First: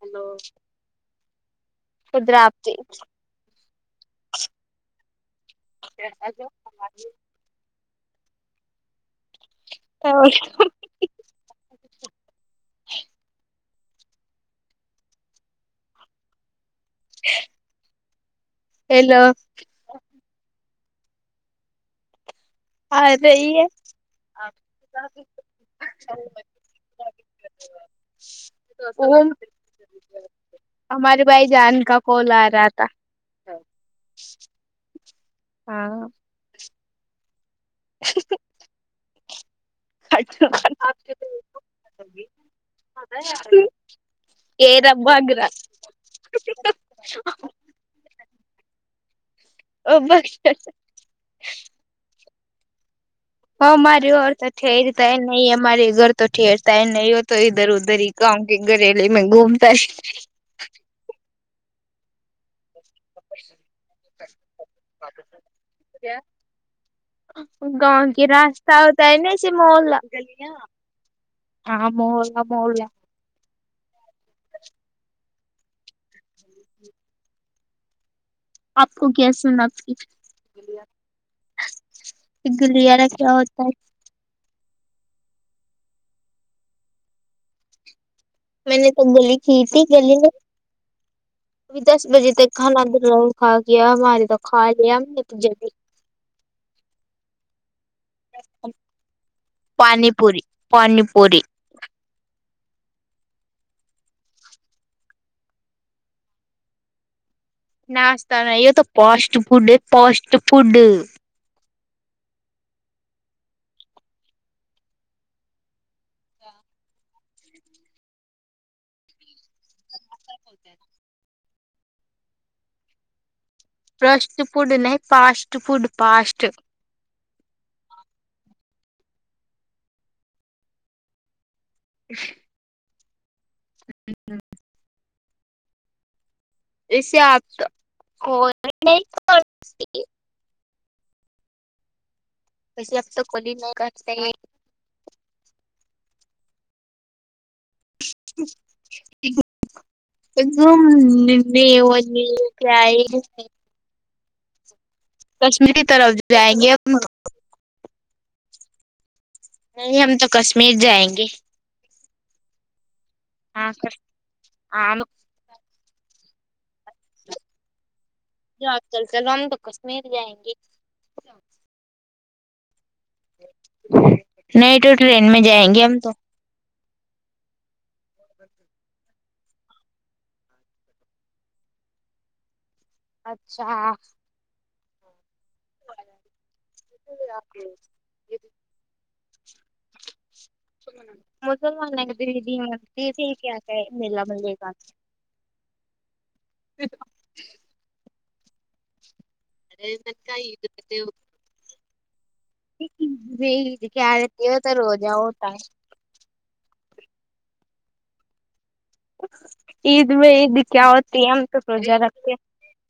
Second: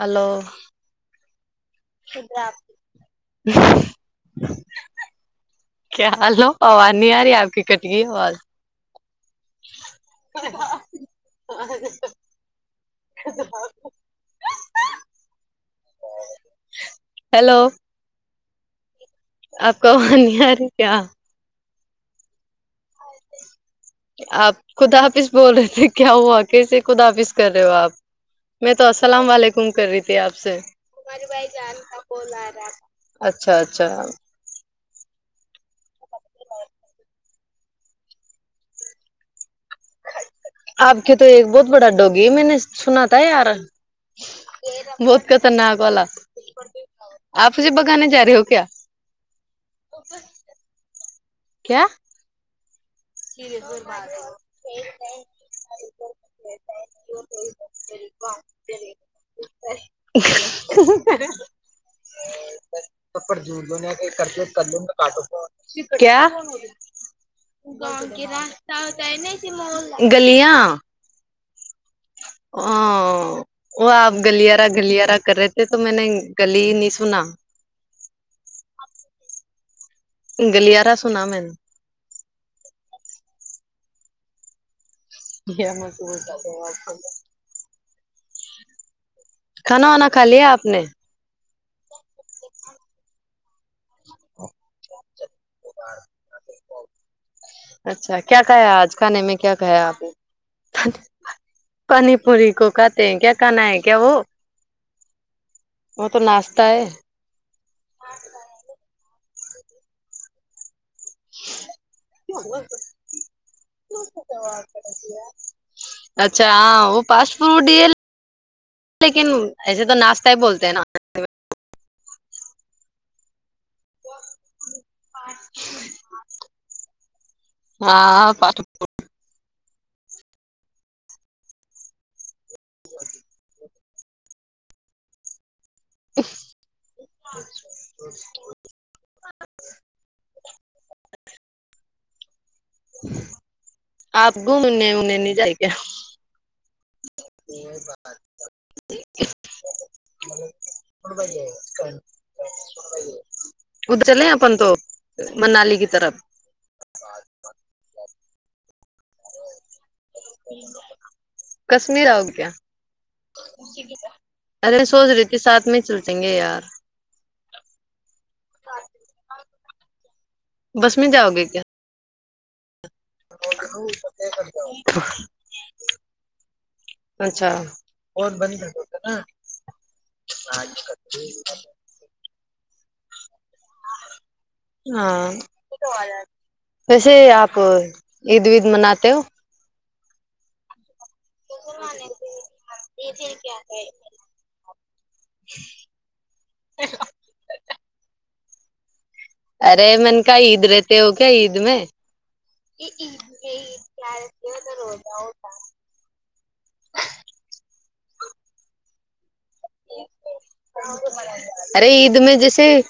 hello کیا حالو آواز نہیں آ رہی آپ کی کٹ رہی ہے آواز [unintelligible] [unintelligible] ہیلو ہیلو آپ کو آواز نہیں ارے کیا آرہی ہے آپ خدا حافظ بول رہے تھے کیا ہوا کیسے خدا حافظ کر رہے ہو آپ میں تو وہ السلام وعلیکم کر رہی تھی آپ سے تمہارے بھائی جان کال آرا تھا اچھا اچھا ہاں [unintelligible] آپ کی تو ایک بہت بڑا ڈوگی میں نے سنا تھا یار یہ رب بہت گرا خطرناک والا آپ نی بگانے جا رہے ہو کیا [unintelligible] [unintelligible] [unintelligible] گاؤں کے گھریلے میں گھومتا ہے [unintelligible] [inaudible] گاؤں کی راستہ ہوتا ہے نا ایسے محولہ گلیاں [unintelligible] ہاں وہ آپ گلیارہ گلیارہ کر رہے تھے تو میں نے گلی ہی نہیں سنا آپ کو کیسے آپ کی گلیاارا سنا میں نے گلیاارا کیا ہوتا ہے [inaudible] میں نے تو گلی کی تھی کھانا وانا گلی کھا میں لیا آپ نے ابھی دس بجے تک کھانا کھا کیایا ہمارے تو کھا لیا ہم نے جب بی اچھا کیا کھایا آج کانے میں کیا کھایا آپ پانی نے پوری پانی پوری پانی پوری کو کھاتے ہیں کیا کھانا ہے کیا وہ وہ تو ناشتہ ہے ناشہ نہیں یہ تو پاسٹ فڈ ہے پاسٹ فوڈ [inaudible] اچھا ہاں وہ پاسٹ فوڈ لیکن ایسے تو ناشتہ ہی بولتے ہیں نا فرسٹ فڈ نہیں پاسٹ فوڈ پاسٹ ہاں اش [unintelligible] [unintelligible] [unintelligible] جی ج [unintelligible] ا چلی اپن تو کشمیر کی طرف جائیں گے نہیں ہم تو کشمیر جائیں گے کشمیر آؤ کیا ہاں ارے ہاں سوچ رہی ت کے ساتھ میں چل جائیں گے یار جو آپ چل چلو ہم تو کشمیر جائیں گے بس میں جاؤ گے کیا نہیں تو ٹرین میں جائیں گے ہم تو اچھا [inaudible] اچھا ہاں ویسے آپ عید وید مناتے ہو [unintelligible] مسلمان [unintelligible] ددی متی تھے کیا کیا ہے میلا ملے گ پ ارے من کاا عید رہتے ہو کیا عید میں کیا رہتی ہو تو روجا ہوتا ہے عید میں عید کیا ہوتی ہے ہم تو روزہ رکھتے سہی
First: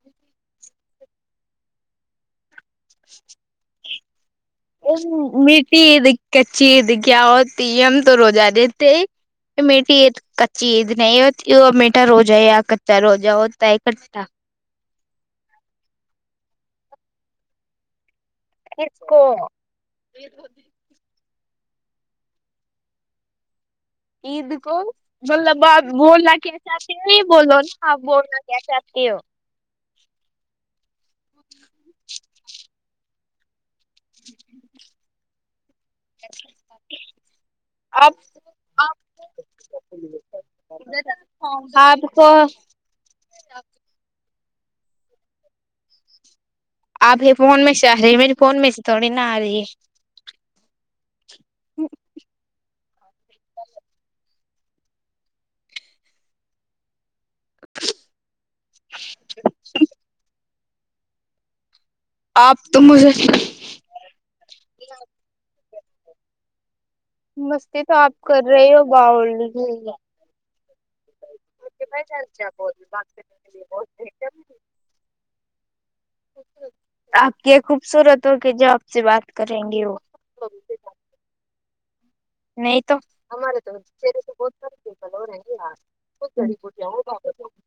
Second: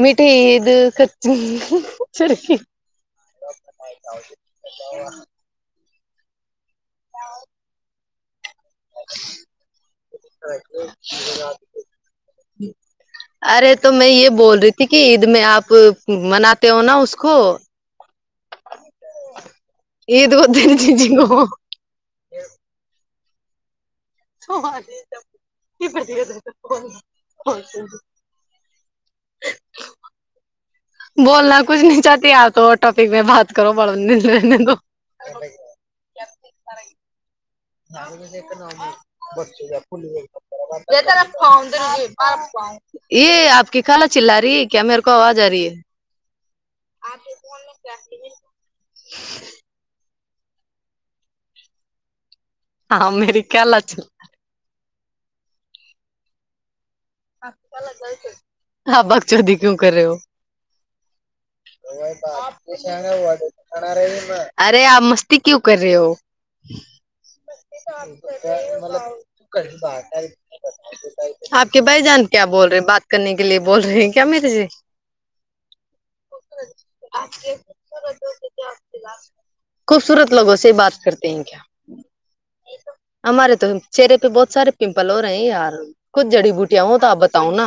میٹھی عید میٹھی عید کچی عید کیا ہوتی ہے ہم تو روزہ دیتے ہی یہ میٹھی عید کچی عید نہیں میٹھا روزہ ہے یا کچا روزہ ہوتا ہے کٹھا کیوں کی عید میں آپ مناتے ہو نا اس کو اس کو [unintelligible] عید کو مطلب آ بولنا کیا چاہتے ہے بولو نا بولو نا کیا چاہتی ہو بولنا کچھ نہیں چاہتی آپ تو ٹاپک میں بات کرو بڑ کو بق [unintelligible] آپ کو [unintelligible] یہ آپ کی خالہ چلا رہی ہے کیا میرے کو آواز آ رہی ہے آپ کے فون میں سے آ رہے ہیں میرے فون میں سے تھوڑی نہ آ رہی ہے ہاں میری خالہ چلرا [unintelligible] ہ باگ چودی کیوں کر رہے ہو اور آپ تو مجھے ارے آپ مستی کیوں کر رہے ہو مستی تو آپ کر رہے ہو م کھی باؤل بات ہے [unintelligible] آپ کے بھائی جان کیا بول رہے بات کرنے کے لیے بول رہے ہیں کیا میرے سے آپ کیا خوبصورت ہو کہ جو آپ سے بات کریں گے وہ تھینک یو نہیں تو ہمارے تو تیرے پہ تو بہت سارے ساریل پمپل ہو ہیں رہے یار ار کچھ بہت جڑی س بوٹیاں بٹیاں ہوں تو آپ بتاؤ نا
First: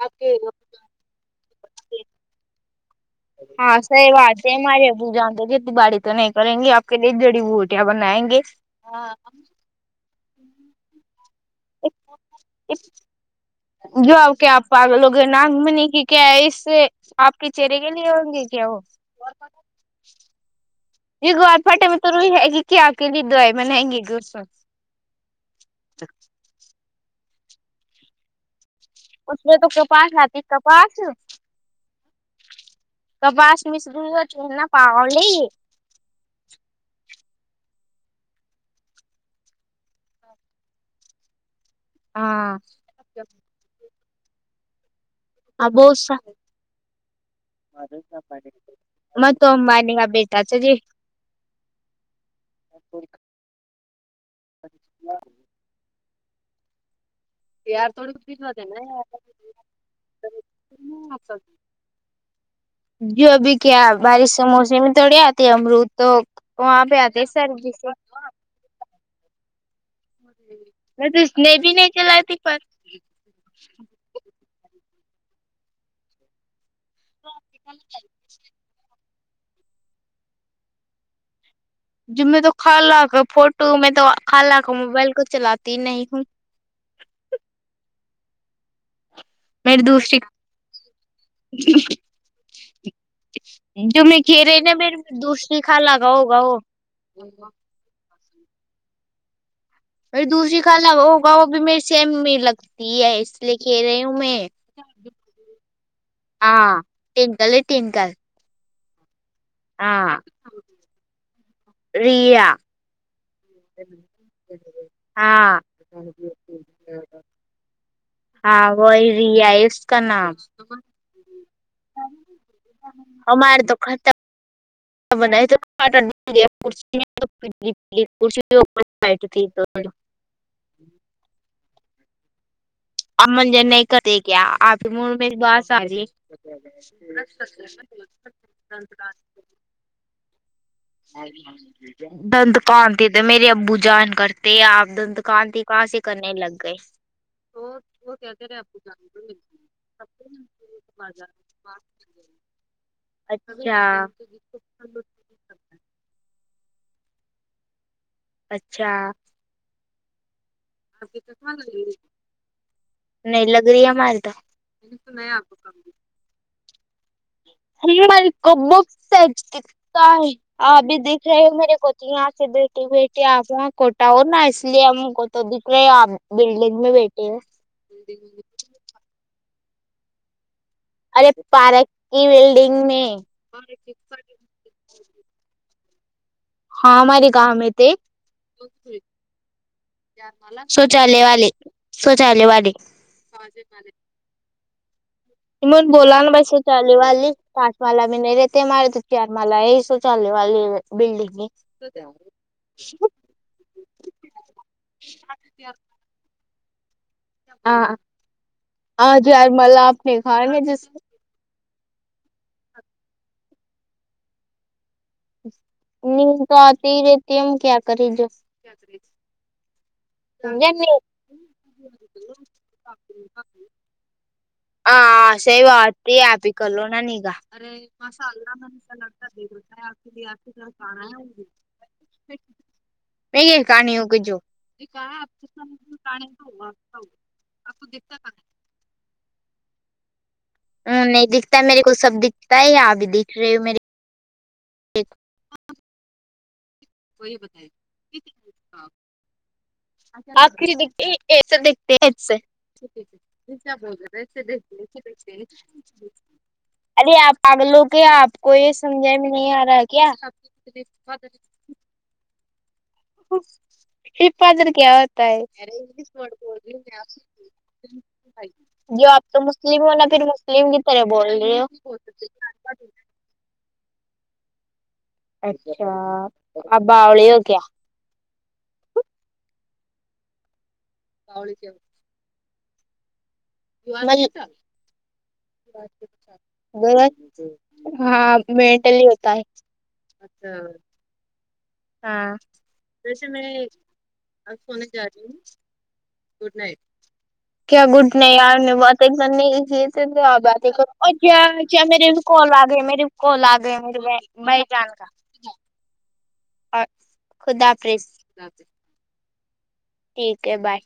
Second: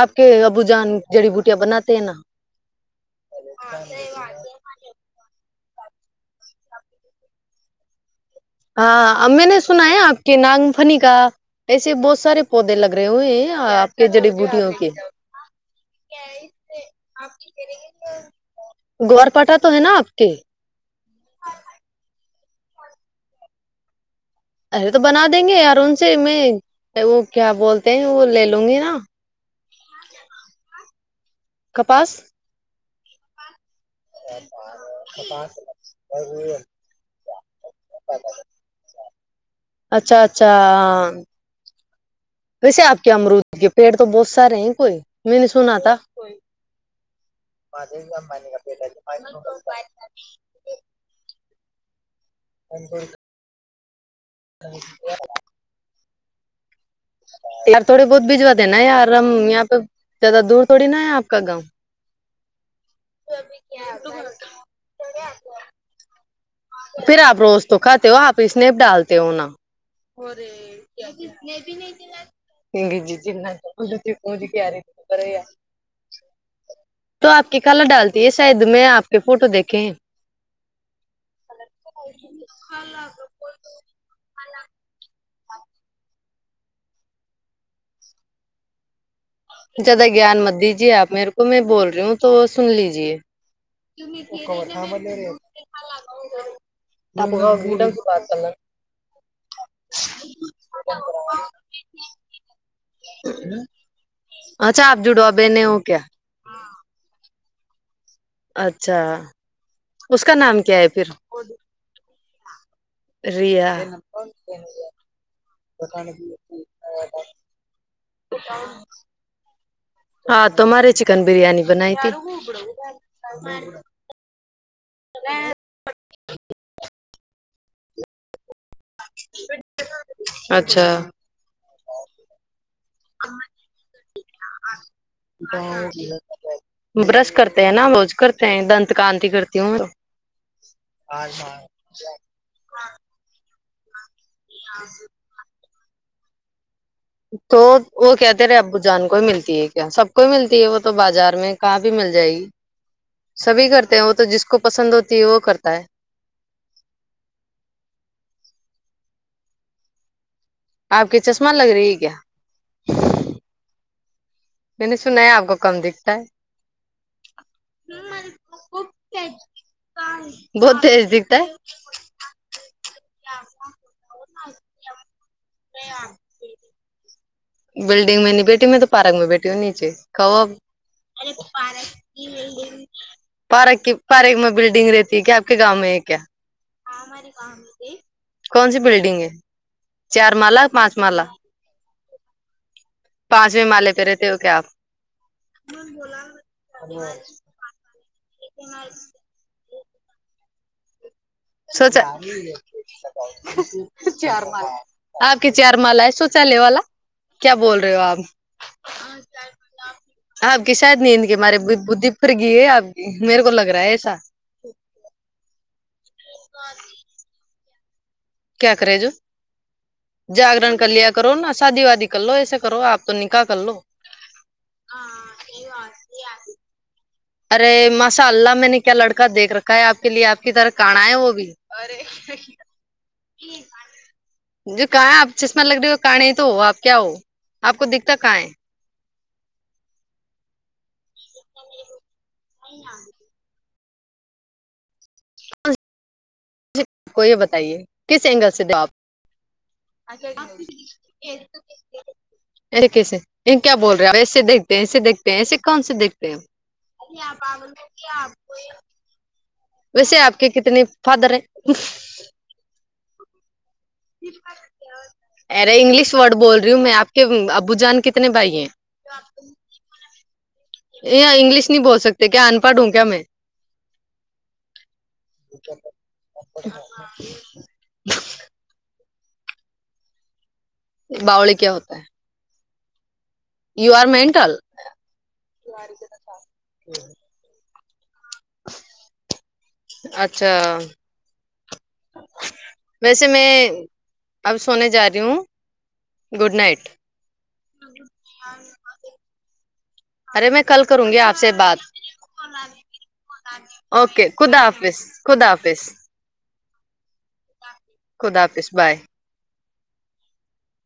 آپ کے ابو جان جڑی بوٹیاں بناتے ہیں نا ہاں سہی بات ہے ہمارے ابو جان باڑی تو نہیں کریں گے آپ کے لیے جڑی بوٹیاں بنائیں گے ہاں امی نے سنا ہے آپ کے ناگ فنی کا ایسے بہت سارے پودے لگ رہے ہوئے ہیں آپ کے جو جڑی آپ بوٹیوں کے پاگلوں ناک منی کی کیا ہے اس سے آپ کے چہرے کے لیے ہوں گے کیا وہ گور پٹا تو تم نا اٹھتی یہ [unintelligible] گوار پٹتا میں تو ر ہیگ کیا آ کے ل دو ہے م نے ہ گے گ س [unintelligible] ارے تو بنا دیں گے یار ان سے میں وہ کیا بولتے ہیں وہ لے لوں گی نا اس میں تو کپاس آتی کپاس کپاس [unintelligible] [inaudible] اچھا اچھا ا ہاں ویسے آپ کیا امرود کے پیڑ تو بہت سارے ہیں کوئی میں نہیں اب سنا تھا م تو امبانی کا بیٹا سے جی [unintelligible] [unintelligible] یار تھوڑے بہت بھجوا دینا یار ہم یہاں پہ زیادہ دور تھوڑی نا ہے آپ کا گاؤں جو ابی کیا بارش کا موسم توڑی آتی امروت تو وہاں پہ پھر آتے آپ روز سردی تو سے کھاتے ہو سنیپ ڈالتے ہو نا میں تو سنیپ ہی نہی چلاتھی پر جی جی [unintelligible] جنا چ ت پونھ کیاریب ار تو آپ کی کلا ڈالتی ہے شاید میں آپ کے فوٹو دیکھے ہیں جی میں تو خالا کا فوٹو میں تو خالہ کا موبائل کو چلاتی ہی نہیں ہوں میری زیادہ دوسری گیان مت دیجیے آپ میرے کو میں بول رہی ہوں تو سن لیجیے جو میں کھیرے نا میری دوسری خالہ کا ہوگا وہ [inaudible] [inaudible] میری دوسری خالہ کا ہوگا وہ بھی میرے سیم میں لگتی ہے اس لیے کہہ رہی ہوں میں اچھا آپ جڑو بہنے ہو کیا ٹینکل ہے ٹینکل اچھا اس کا نام کیا ہے پھر ریا ریا ہاں ہاں وہی ریا ہے اس کا نام ہاں تمہارے چکن بریانی بنائی تھی ہمارے تو کھاتا [unintelligible] اچھا برش کرتے ہیں [unintelligible] نا روز کرتے ہیں دانت کاانتی کرتی ہوں دانتکنتی تو میرے ابو جان کرتے آپ دتکانتی کہاں سے کرنے لگ گئے ج تو وہ کہتے رہے ابو جان کو ہی ملتی ہے کیا سب کو ہی ملتی ہے وہ تو بازار میں کہاں بھی مل جائے گی سبھی اچھا کرتے ہیں وہ تو جس کو پسند ہوتی ہے وہ کرتا ہے اچھا آپ کی چشمہ لگ رہی ہے کیا نہیں لگ رہی ہماری تو میں نے سنا ہے آپ کو کم دکھتا ہے [unintelligible] آ بہت ابھی تیز دیکھ دکھتا رہے ہو میرے کوجی یہاں سے بیٹٹی بیٹی آپاں کوٹا ہو نا اس لیےہم کو تو دک رہے آپ بلڈنگ میں بیٹھے ہو بلڈنگ میں نہیں بیٹی میں تو پارک میں بیٹی ہوں نیچے کہو اب ارے پارک کی بلڈنگ میں [inaudible] پارک میں بلڈنگ رہتی ہے کیا آپ کے گاؤں میں ہے کیا ہو ہمارے گاؤں میں تھے کون سی بلڈنگ ہے چار مالا پانچ سوچالے مالا والے سوچالے والے پانچویں مالے پہ رہتے ہو کیا آپ [unintelligible] مالاے شوچالے والے بلڈگ میں سوچا چار مالہ آپکے چار مالہ ہے شوچالے والا کیا بول رہے ہو آپ آپ کی شاید نیند کے مارے بدھی پھرگئی ہے آپکی میرے کو لگ رہا ہے ایسا نیند تو آتی ہی رہتی ہے ہم کیاکرے جو کیا کرےجو جاگرن کر لیا کرونا شادی وادی کر لو ایسا کرو آپ تو نکاح کر لو [unintelligible] ارے ماشا اللہ میں نے کیا لڑکا دیکھ رکھا ہے آپ کے لیے آپ کی طرح کانا ہے وہ بھی ارے جو کہاں ہے آپ چشمہ لگ رہی ہو کانے ہی تو ہو آپ کیا ہو آپ کو دکھتا کہاں ہے نہیں دکھتا ہے میرے کو سب دکھتا ہے آپ بھی دکھ رہے ہو میرےکو کو بتائیے کس اینگل سے ہو آپ [unintelligible] آخری دکھتے ہے کیسے دکھتے ہیں اس سے اےکیسے ایں کیا بول رہے ہیں ایسے دیکھتے ہیں ایسے دیکھتے ہیں ایسے کون سے دیکھتے ہیں ویسے آپکے کتنے فادر ہیں فادر کیا ہوتا ہے ارے انگلش ورڈ بول رہی ہوں میں آپ کے ابو جان کتنے بھائی ہیں جی آپ تو مسلم ہو نا پھر مسلم کی طرح یہ بول رہے ہو انگلش نہیں بول سکتے کیا ان پڑھ ہوں [unintelligible] کیا میں اچھا آپ باؤلی ہو کیا باؤلی کیا ہوتا ہے یو آر مینٹل [unintelligible] ہاں مینٹلی ہوتا ہے اچھا ہاں ویسے میں اب سونے جا رہی ہوں گڈ نائٹ کیا گڈ نہیں یار میں باتیں کرنے کی تھی تو آپ ارے میں باتیں کل کرو کروں گی آپ اچھا سے بات اچھا میرے بھی کال آ گئے میرے کال آ گئے میرے اوکے خدا بھائی جان حافظ کا خدا حافظ اور خدا حافظ خدا حافظ بائے ٹھیک ہے بائے